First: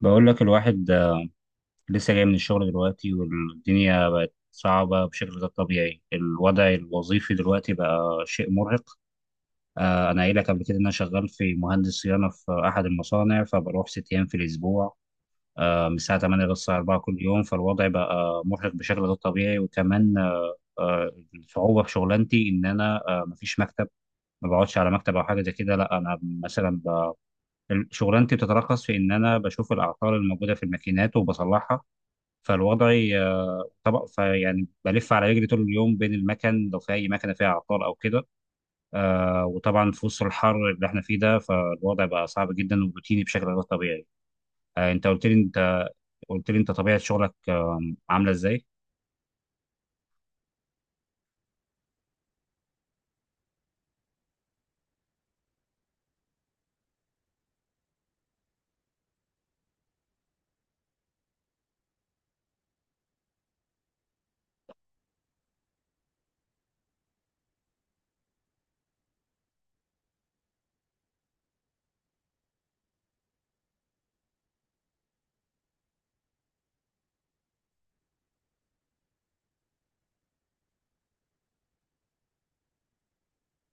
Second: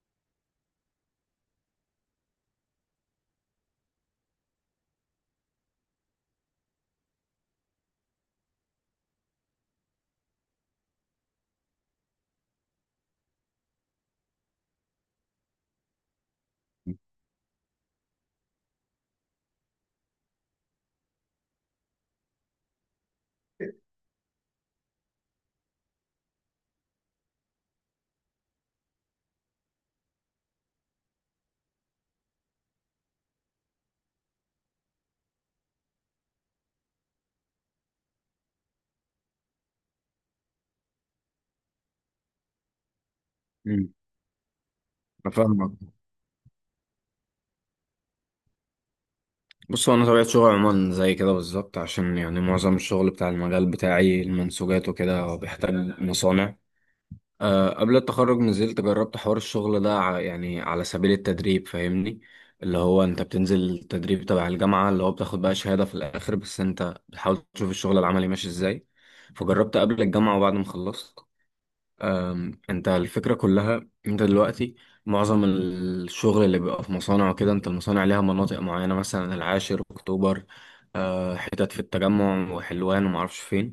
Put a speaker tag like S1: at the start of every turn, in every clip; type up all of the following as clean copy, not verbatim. S1: بقول لك الواحد، لسه جاي من الشغل دلوقتي، والدنيا بقت صعبة بشكل غير طبيعي. الوضع الوظيفي دلوقتي بقى شيء مرهق. أنا قايل لك قبل كده إن أنا شغال في مهندس صيانة في أحد المصانع، فبروح ست أيام في الأسبوع، من الساعة 8 للساعة
S2: مم.
S1: 4 كل يوم. فالوضع بقى مرهق بشكل غير طبيعي، وكمان الصعوبة في شغلانتي إن أنا، مفيش مكتب. ما بقعدش على مكتب او حاجه زي كده، لا انا مثلا شغلانتي بتتركز في ان انا بشوف الاعطال الموجوده في الماكينات وبصلحها. فالوضع طبق فيعني بلف على رجلي طول اليوم بين المكن، لو في اي مكنه فيها عطال او كده. وطبعا في وسط الحر اللي احنا فيه ده، فالوضع بقى صعب جدا وروتيني بشكل غير طبيعي. انت قلت لي،
S2: أنا فاهمك.
S1: انت طبيعه شغلك عامله ازاي؟
S2: بص، هو انا طبيعه شغلي عموما زي كده بالظبط، عشان يعني معظم الشغل بتاع المجال بتاعي المنسوجات وكده هو بيحتاج مصانع. أه، قبل التخرج نزلت جربت حوار الشغل ده يعني على سبيل التدريب، فاهمني؟ اللي هو انت بتنزل تدريب تبع الجامعه، اللي هو بتاخد بقى شهاده في الاخر، بس انت بتحاول تشوف الشغل العملي ماشي ازاي. فجربت قبل الجامعه وبعد ما خلصت. انت الفكرة كلها، انت دلوقتي معظم الشغل اللي بيبقى في مصانع وكده، انت المصانع ليها مناطق معينة، مثلا العاشر، اكتوبر، حتت في التجمع وحلوان ومعرفش فين.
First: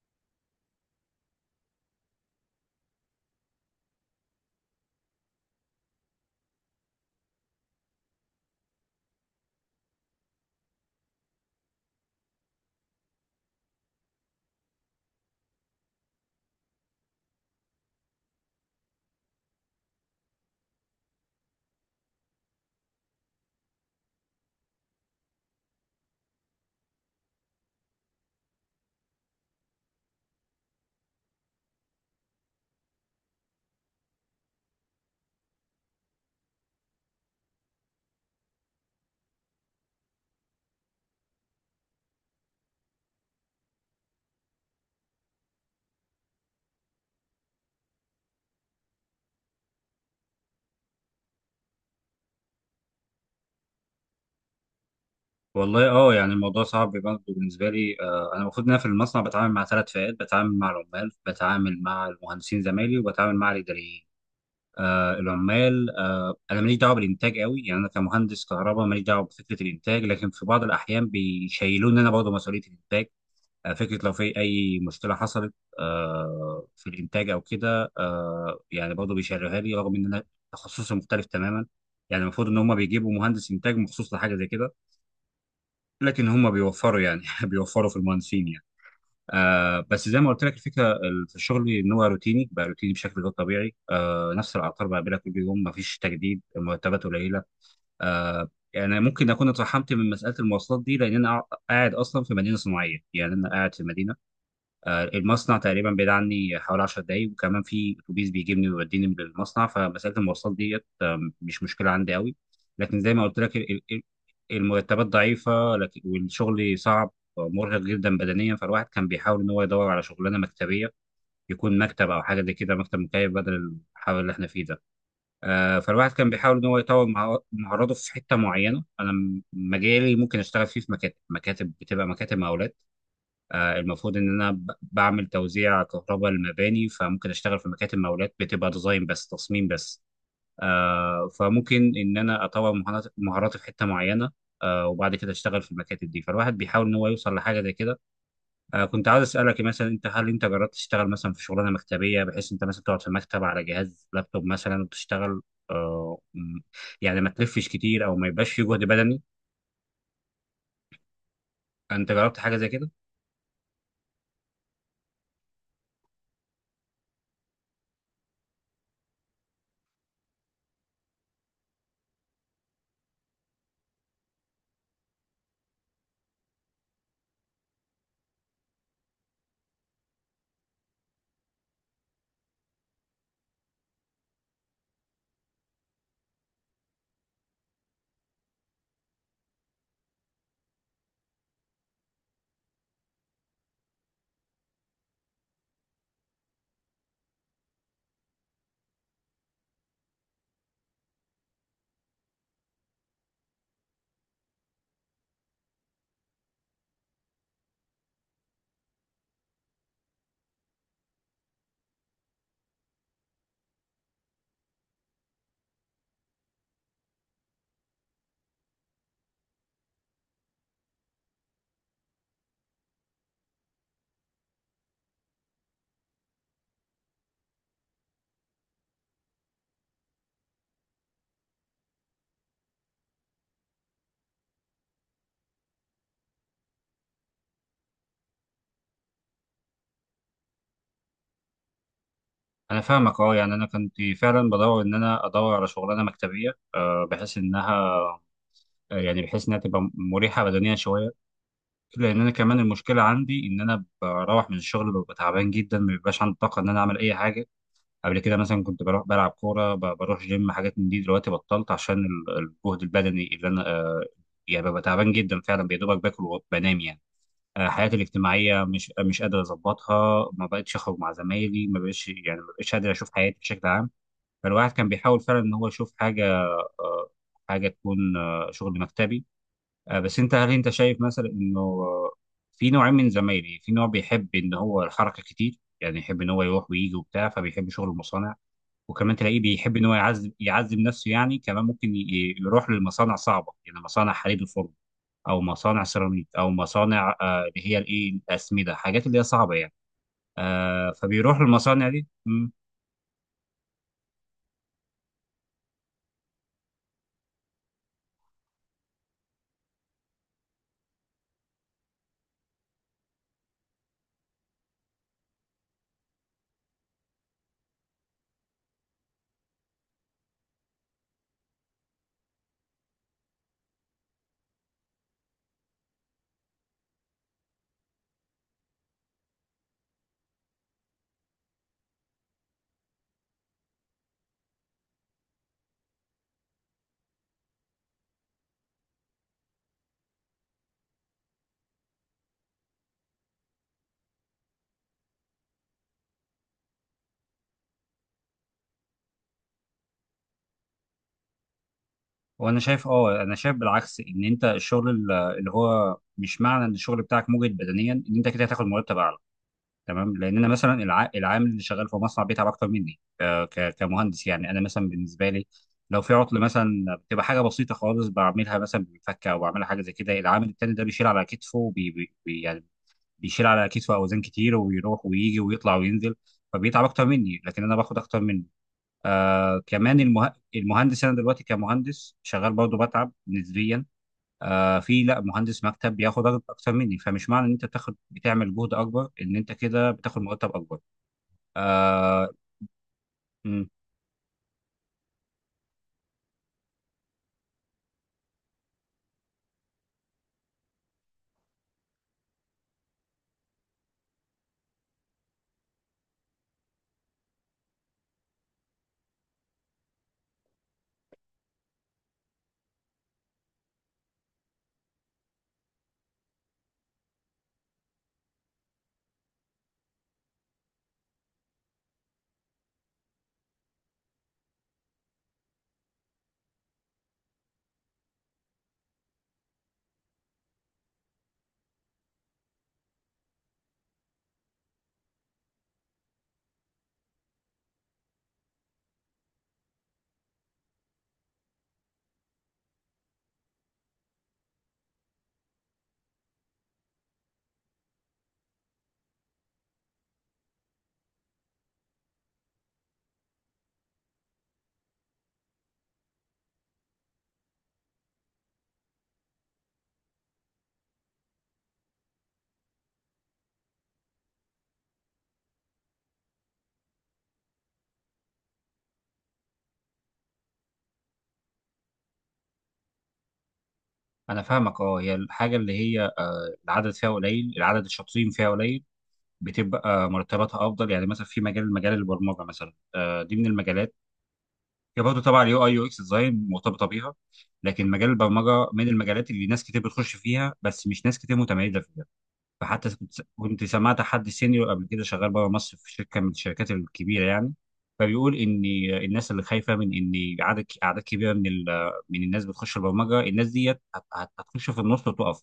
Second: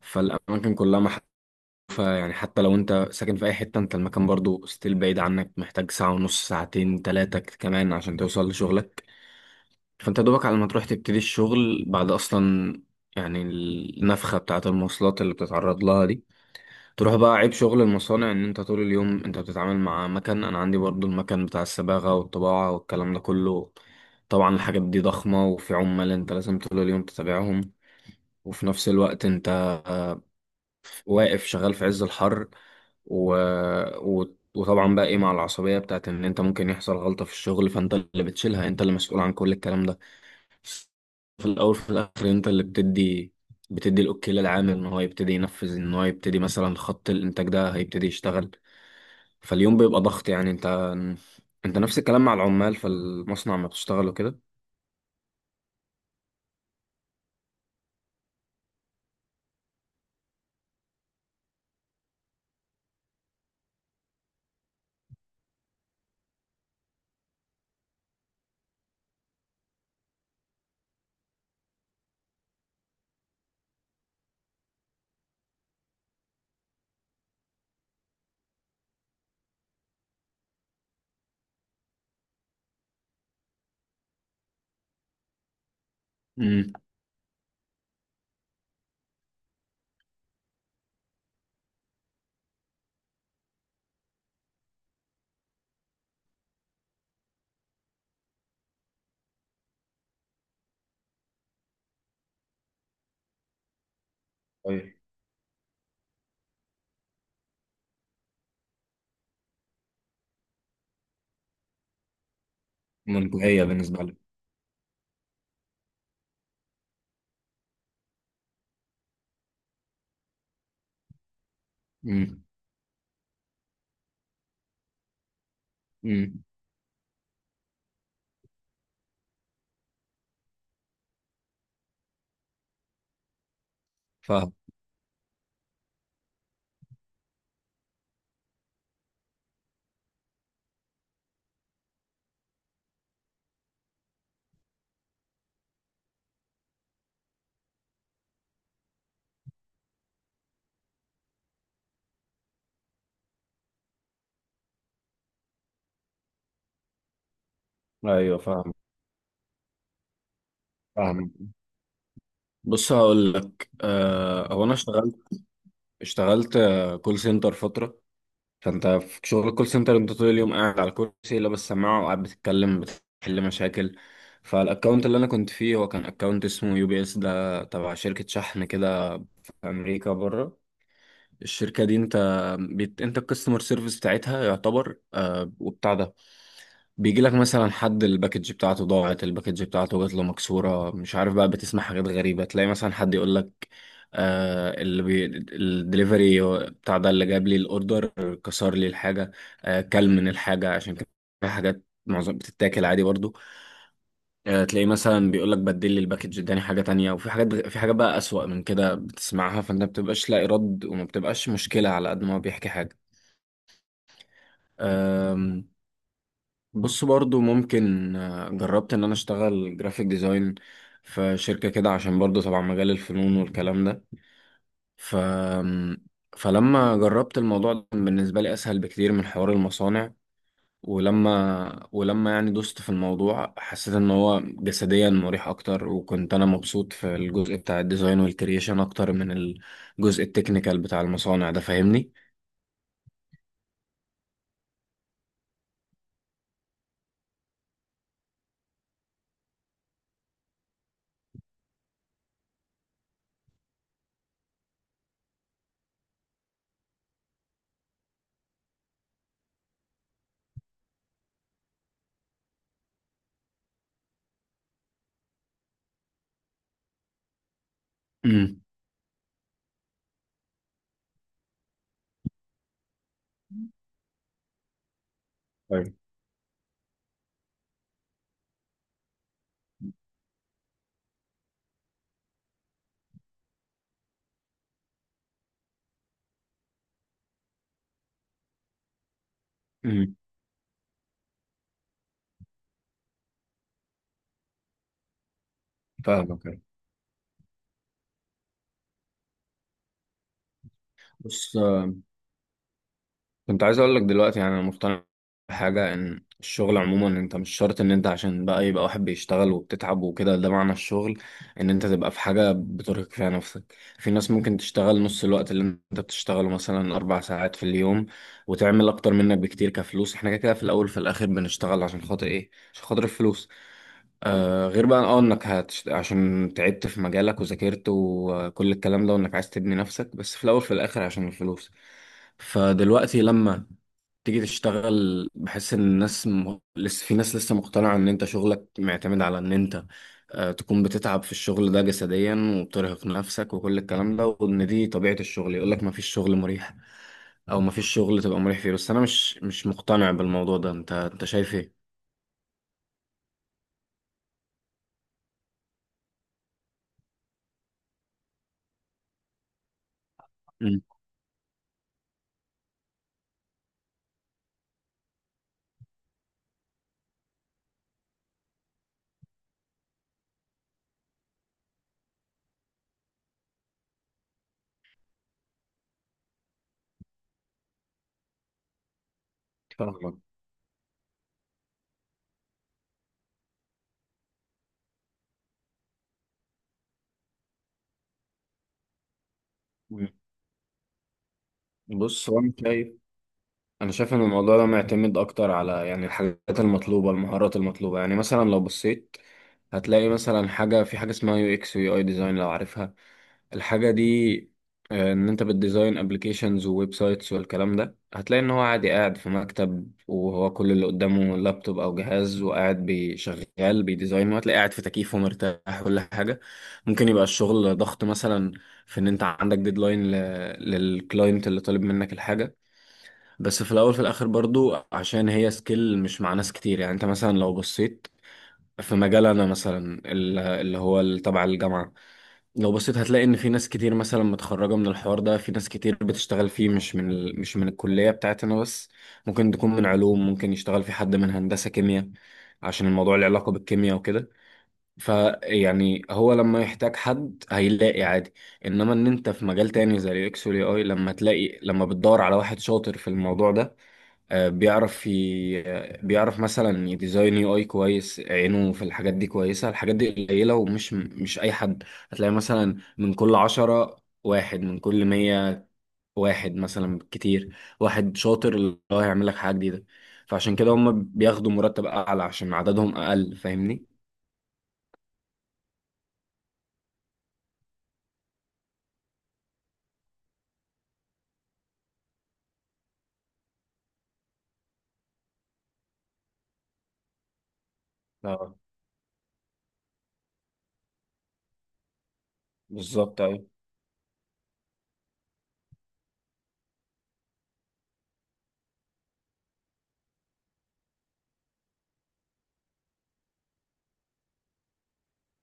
S2: فالأماكن كلها محذوفة. يعني حتى لو انت ساكن في أي حتة، انت المكان برضو ستيل بعيد عنك، محتاج ساعة ونص، ساعتين، تلاتة كمان عشان توصل لشغلك. فانت دوبك على ما تروح تبتدي الشغل بعد أصلا. يعني النفخة بتاعة المواصلات اللي بتتعرض لها دي. تروح بقى، عيب شغل المصانع ان انت طول اليوم انت بتتعامل مع مكن. انا عندي برضو المكن بتاع الصباغة والطباعة والكلام ده كله. طبعا الحاجات دي ضخمة، وفي عمال انت لازم طول اليوم تتابعهم. وفي نفس الوقت انت واقف شغال في عز الحر و... وطبعا بقى ايه، مع العصبية بتاعت ان انت ممكن يحصل غلطة في الشغل، فانت اللي بتشيلها، انت اللي مسؤول عن كل الكلام ده. في الاول في الاخر انت اللي بتدي الاوكي للعامل ان هو يبتدي ينفذ، ان هو يبتدي مثلا خط الانتاج ده هيبتدي يشتغل. فاليوم بيبقى ضغط، يعني انت نفس الكلام مع العمال في المصنع ما بتشتغل وكده.
S1: والله، يعني الموضوع صعب برضه بالنسبه لي. انا المفروض ان انا في المصنع بتعامل مع ثلاث فئات: بتعامل مع العمال، بتعامل مع المهندسين زمايلي، وبتعامل مع الاداريين. العمال، انا ماليش دعوه بالانتاج قوي، يعني انا كمهندس كهرباء ماليش دعوه بفكره الانتاج، لكن في بعض الاحيان بيشيلوني انا برضه مسؤوليه الانتاج. فكره لو في اي مشكله حصلت في الانتاج او كده، يعني برضه بيشيلوها لي، رغم ان انا تخصصي مختلف تماما. يعني المفروض ان هم بيجيبوا مهندس انتاج مخصوص لحاجه زي كده، لكن هم
S2: امم.
S1: بيوفروا يعني بيوفروا في المهندسين يعني. بس زي ما قلت لك، الفكره في الشغل ان هو روتيني، بقى روتيني بشكل غير طبيعي. نفس الاعطال بقابلها كل يوم، مفيش تجديد، المرتبات قليله. يعني ممكن اكون اترحمت من مساله المواصلات دي، لان انا قاعد اصلا في مدينه صناعيه، يعني انا قاعد في مدينه.
S2: طيب.
S1: المصنع تقريبا بعيد عني حوالي 10 دقايق، وكمان في اتوبيس بيجيبني ويوديني للمصنع، فمساله المواصلات ديت مش مشكله عندي قوي. لكن زي ما قلت لك،
S2: منتهية بالنسبة لي.
S1: المرتبات ضعيفه، لكن والشغل صعب، مرهق جدا بدنيا. فالواحد كان بيحاول ان هو يدور على شغلانه مكتبيه، يكون مكتب او حاجه
S2: امم.
S1: زي كده، مكتب مكيف بدل الحر اللي احنا فيه ده. فالواحد كان
S2: امم.
S1: بيحاول ان هو يطور مهاراته في حته معينه. انا مجالي ممكن اشتغل فيه في مكاتب، مكاتب بتبقى مكاتب مقاولات. المفروض ان انا
S2: فاهم.
S1: بعمل توزيع كهرباء للمباني، فممكن اشتغل في مكاتب مقاولات بتبقى ديزاين بس، تصميم بس. فممكن ان انا اطور مهاراتي في حته معينه، وبعد كده اشتغل في المكاتب دي. فالواحد بيحاول ان هو يوصل لحاجه زي كده. كنت عاوز اسالك، مثلا انت، هل انت جربت تشتغل مثلا في شغلانه مكتبيه، بحيث انت مثلا تقعد في مكتب على جهاز لابتوب مثلا وتشتغل؟ آه، م- يعني ما تلفش كتير او ما
S2: ايوه،
S1: يبقاش فيه
S2: فاهم.
S1: جهد بدني.
S2: فاهم.
S1: انت جربت حاجه زي كده؟
S2: بص، هقول لك. هو انا اشتغلت، كول سنتر فترة. فانت في شغل الكول سنتر انت طول اليوم قاعد على الكرسي، لابس سماعة، وقاعد بتتكلم بتحل مشاكل. فالاكونت اللي انا كنت فيه هو كان اكونت اسمه يو بي اس، ده تبع شركة شحن كده في امريكا بره. الشركة دي انت انت الكاستمر سيرفيس بتاعتها يعتبر، وبتاع ده بيجي لك مثلا حد الباكج بتاعته ضاعت، الباكج بتاعته جات له مكسورة، مش عارف بقى. بتسمع حاجات غريبة. تلاقي مثلا حد يقول لك، آه اللي بي... الدليفري بتاع ده اللي جاب لي الاوردر كسر لي الحاجة، آه كل من الحاجة، عشان كان في حاجات معظم بتتاكل عادي برضو. تلاقيه مثلا بيقول لك بدل لي الباكج، اداني حاجه تانية. وفي حاجات، في حاجات بقى اسوأ من كده بتسمعها، فانت ما بتبقاش لاقي رد، وما بتبقاش مشكله على قد ما هو بيحكي حاجه. آم، بص برضو ممكن، جربت ان انا اشتغل جرافيك ديزاين في شركه كده، عشان برضو طبعا مجال الفنون والكلام ده. ف فلما جربت الموضوع ده كان بالنسبه لي اسهل بكتير من حوار المصانع. ولما يعني دوست في الموضوع، حسيت ان هو جسديا مريح اكتر، وكنت انا مبسوط في الجزء بتاع الديزاين والكرييشن اكتر من الجزء التكنيكال بتاع المصانع ده، فاهمني؟
S1: انا فاهمك. اه يعني انا كنت فعلا بدور ان انا ادور على شغلانه مكتبيه، بحيث انها، يعني بحيث انها تبقى مريحه بدنيا شويه. لان انا كمان، المشكله عندي ان انا بروح من الشغل ببقى تعبان جدا، ما بيبقاش عندي طاقه ان انا اعمل اي حاجه. قبل كده مثلا كنت بروح بلعب كوره، بروح جيم، حاجات من دي دلوقتي بطلت عشان الجهد البدني اللي انا، يعني ببقى تعبان جدا فعلا، يا دوبك باكل وبنام يعني. حياتي
S2: امم.
S1: الاجتماعيه مش قادر اظبطها، ما بقتش اخرج مع زمايلي، ما بقتش قادر اشوف حياتي بشكل عام. فالواحد كان بيحاول فعلا ان هو يشوف
S2: طيب.
S1: حاجه، آه، حاجه تكون شغل مكتبي. بس انت، هل انت شايف مثلا انه، في نوعين من زمايلي: في نوع بيحب ان هو الحركه كتير، يعني يحب ان هو يروح ويجي وبتاع، فبيحب شغل المصانع. وكمان تلاقيه بيحب ان هو
S2: امم.
S1: يعذب يعذب نفسه، يعني كمان ممكن يروح للمصانع صعبه، يعني مصانع حديد الفرن، او مصانع سيراميك، او
S2: فاهمك.
S1: مصانع اللي هي الايه، الاسمده، حاجات اللي هي صعبه يعني. فبيروح
S2: بص،
S1: للمصانع دي.
S2: كنت عايز اقول لك دلوقتي، يعني انا مقتنع بحاجه، ان الشغل عموما انت مش شرط ان انت عشان بقى يبقى واحد بيشتغل وبتتعب وكده، ده معنى الشغل، ان انت تبقى في حاجه بترهق فيها نفسك. في ناس ممكن تشتغل نص الوقت اللي انت بتشتغله، مثلا اربع ساعات في اليوم، وتعمل اكتر منك بكتير كفلوس. احنا كده كده في الاول في الاخر بنشتغل عشان خاطر ايه؟ عشان خاطر الفلوس. آه، غير بقى انك عشان تعبت في مجالك وذاكرت وكل الكلام ده، وانك عايز تبني نفسك، بس في الاول في الاخر عشان الفلوس. فدلوقتي لما تيجي تشتغل، بحس ان الناس لسه في ناس لسه مقتنعة ان انت شغلك معتمد على ان انت تكون بتتعب في الشغل ده جسديا، وبترهق نفسك وكل الكلام ده، وان دي طبيعة الشغل. يقول لك ما فيش شغل مريح، او ما فيش شغل تبقى مريح فيه، بس انا مش مقتنع بالموضوع ده. انت انت شايف ايه؟
S1: وانا شايف، انا شايف بالعكس، ان انت الشغل اللي هو مش معنى ان الشغل بتاعك مجهد بدنيا ان انت كده هتاخد مرتب اعلى. تمام. لان انا مثلا
S2: مم.
S1: العامل اللي شغال في مصنع بيتعب اكتر مني، كمهندس. يعني انا مثلا بالنسبه لي، لو في عطل مثلا، بتبقى حاجه بسيطه خالص، بعملها مثلا بالفكه او بعملها حاجه زي كده. العامل التاني ده بيشيل على كتفه، وبي... بي... بي- يعني بيشيل على كتفه اوزان كتير، ويروح ويجي ويطلع وينزل، فبيتعب اكتر مني لكن انا باخد اكتر منه. كمان
S2: فاهمك.
S1: المهندس، انا دلوقتي كمهندس شغال برضه بتعب نسبيا. في، لا، مهندس مكتب بياخد راتب اكتر مني، فمش معنى ان انت بتاخد بتعمل جهد اكبر ان انت كده
S2: مم.
S1: بتاخد مرتب اكبر. آه
S2: بص، هو انا شايف،
S1: مم،
S2: ان الموضوع ده معتمد اكتر على، يعني الحاجات المطلوبة، المهارات المطلوبة. يعني مثلا لو بصيت هتلاقي مثلا حاجة، في حاجة اسمها يو اكس ويو اي ديزاين، لو عارفها الحاجة دي، ان انت بتديزاين ابلكيشنز وويب سايتس والكلام ده. هتلاقي ان هو عادي قاعد في مكتب، وهو كل اللي قدامه لابتوب او جهاز، وقاعد بيشغل بيديزاين، وهتلاقي قاعد في تكييف ومرتاح كل حاجة. ممكن يبقى الشغل ضغط مثلا في ان انت عندك ديدلاين للكلاينت اللي طالب منك الحاجة. بس في الاول في الاخر برضو عشان هي سكيل مش مع ناس كتير. يعني انت مثلا لو بصيت في مجال، انا مثلا تبع الجامعة. لو بصيت هتلاقي ان في ناس كتير مثلا متخرجه من الحوار ده، في ناس كتير بتشتغل فيه، مش من مش من الكليه بتاعتنا بس. ممكن تكون من علوم، ممكن يشتغل في حد من هندسه كيمياء عشان الموضوع له علاقه بالكيمياء وكده. فيعني هو لما يحتاج حد هيلاقي عادي. انما ان انت في مجال تاني زي الاكس والاي اي، لما تلاقي، لما بتدور على واحد شاطر في الموضوع ده، بيعرف ي... آه، بيعرف مثلا يديزاين يو اي كويس، عينه في الحاجات دي كويسة. الحاجات دي قليلة، ومش مش أي حد. هتلاقي مثلا من كل عشرة واحد، من كل مية واحد مثلا، كتير واحد شاطر اللي هو هيعمل لك حاجة جديدة. فعشان كده هم بياخدوا مرتب أعلى عشان عددهم أقل، فاهمني؟
S1: انا فاهمك. اه هي الحاجه اللي هي العدد فيها قليل، العدد الشاطرين فيها قليل، بتبقى مرتباتها افضل. يعني مثلا في مجال البرمجه مثلا، دي من المجالات. هي برضه طبعا اليو اي يو اكس ديزاين مرتبطه بيها، لكن مجال
S2: اه،
S1: البرمجه من المجالات اللي ناس كتير بتخش فيها، بس مش ناس كتير متميزه فيها. فحتى
S2: بالظبط
S1: كنت
S2: أيوة.
S1: كنت سمعت حد سينيور قبل كده شغال بره مصر في شركه من الشركات الكبيره يعني، فبيقول ان الناس اللي خايفه من ان اعداد كبيره من من الناس بتخش البرمجه، الناس ديت هتخش في النص وتقف،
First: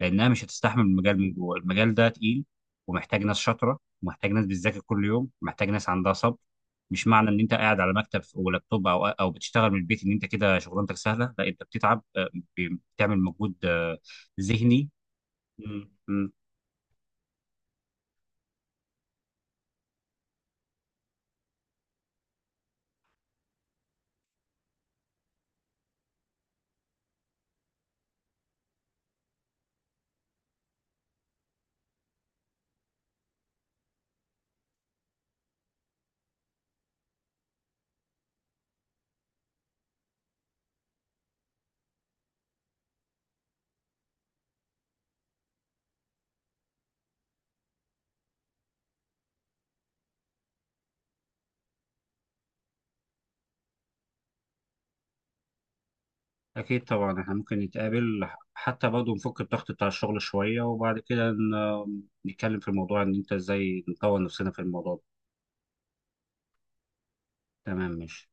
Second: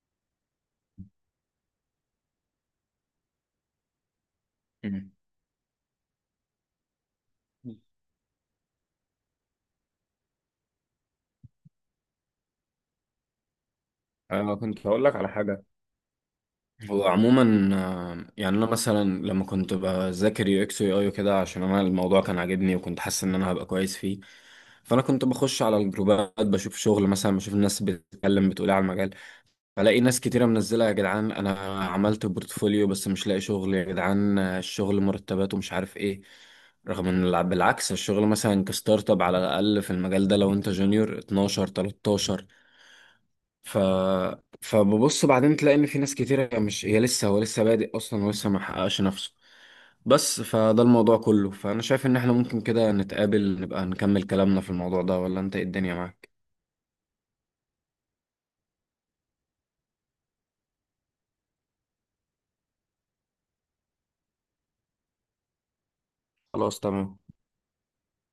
S1: لانها مش هتستحمل المجال. من جوه، المجال ده تقيل، ومحتاج ناس شاطره، ومحتاج ناس بتذاكر كل
S2: مم.
S1: يوم، محتاج ناس عندها صبر. مش معنى ان انت قاعد على مكتب ولابتوب او بتشتغل من البيت، ان انت كده شغلانتك سهله. لا، انت بتتعب، بتعمل مجهود
S2: أنا كنت
S1: ذهني.
S2: هقول لك على حاجة.
S1: مم.
S2: هو عموما، يعني انا مثلا لما كنت بذاكر يو اكس ويو اي وكده، عشان انا الموضوع كان عاجبني وكنت حاسس ان انا هبقى كويس فيه، فانا كنت بخش على الجروبات بشوف شغل، مثلا بشوف الناس بتتكلم بتقول إيه على المجال. بلاقي ناس كتيره منزله يا جدعان، انا عملت بورتفوليو بس مش لاقي شغل، يا جدعان الشغل مرتبات ومش عارف ايه. رغم ان بالعكس الشغل مثلا كستارت اب، على الاقل في المجال ده لو انت جونيور 12 13. ف فببص بعدين تلاقي ان في ناس كتير، هي مش هي لسه هو لسه بادئ اصلا ولسه ما حققش نفسه بس. فده الموضوع كله. فانا شايف ان احنا ممكن كده نتقابل، نبقى نكمل كلامنا في الموضوع ده، ولا انت إيه الدنيا معاك؟
S1: أكيد طبعا، إحنا ممكن نتقابل، حتى برضه نفك الضغط بتاع الشغل شوية، وبعد كده نتكلم في الموضوع إن أنت إزاي نطور نفسنا في الموضوع ده.
S2: خلاص. تمام.
S1: تمام، ماشي.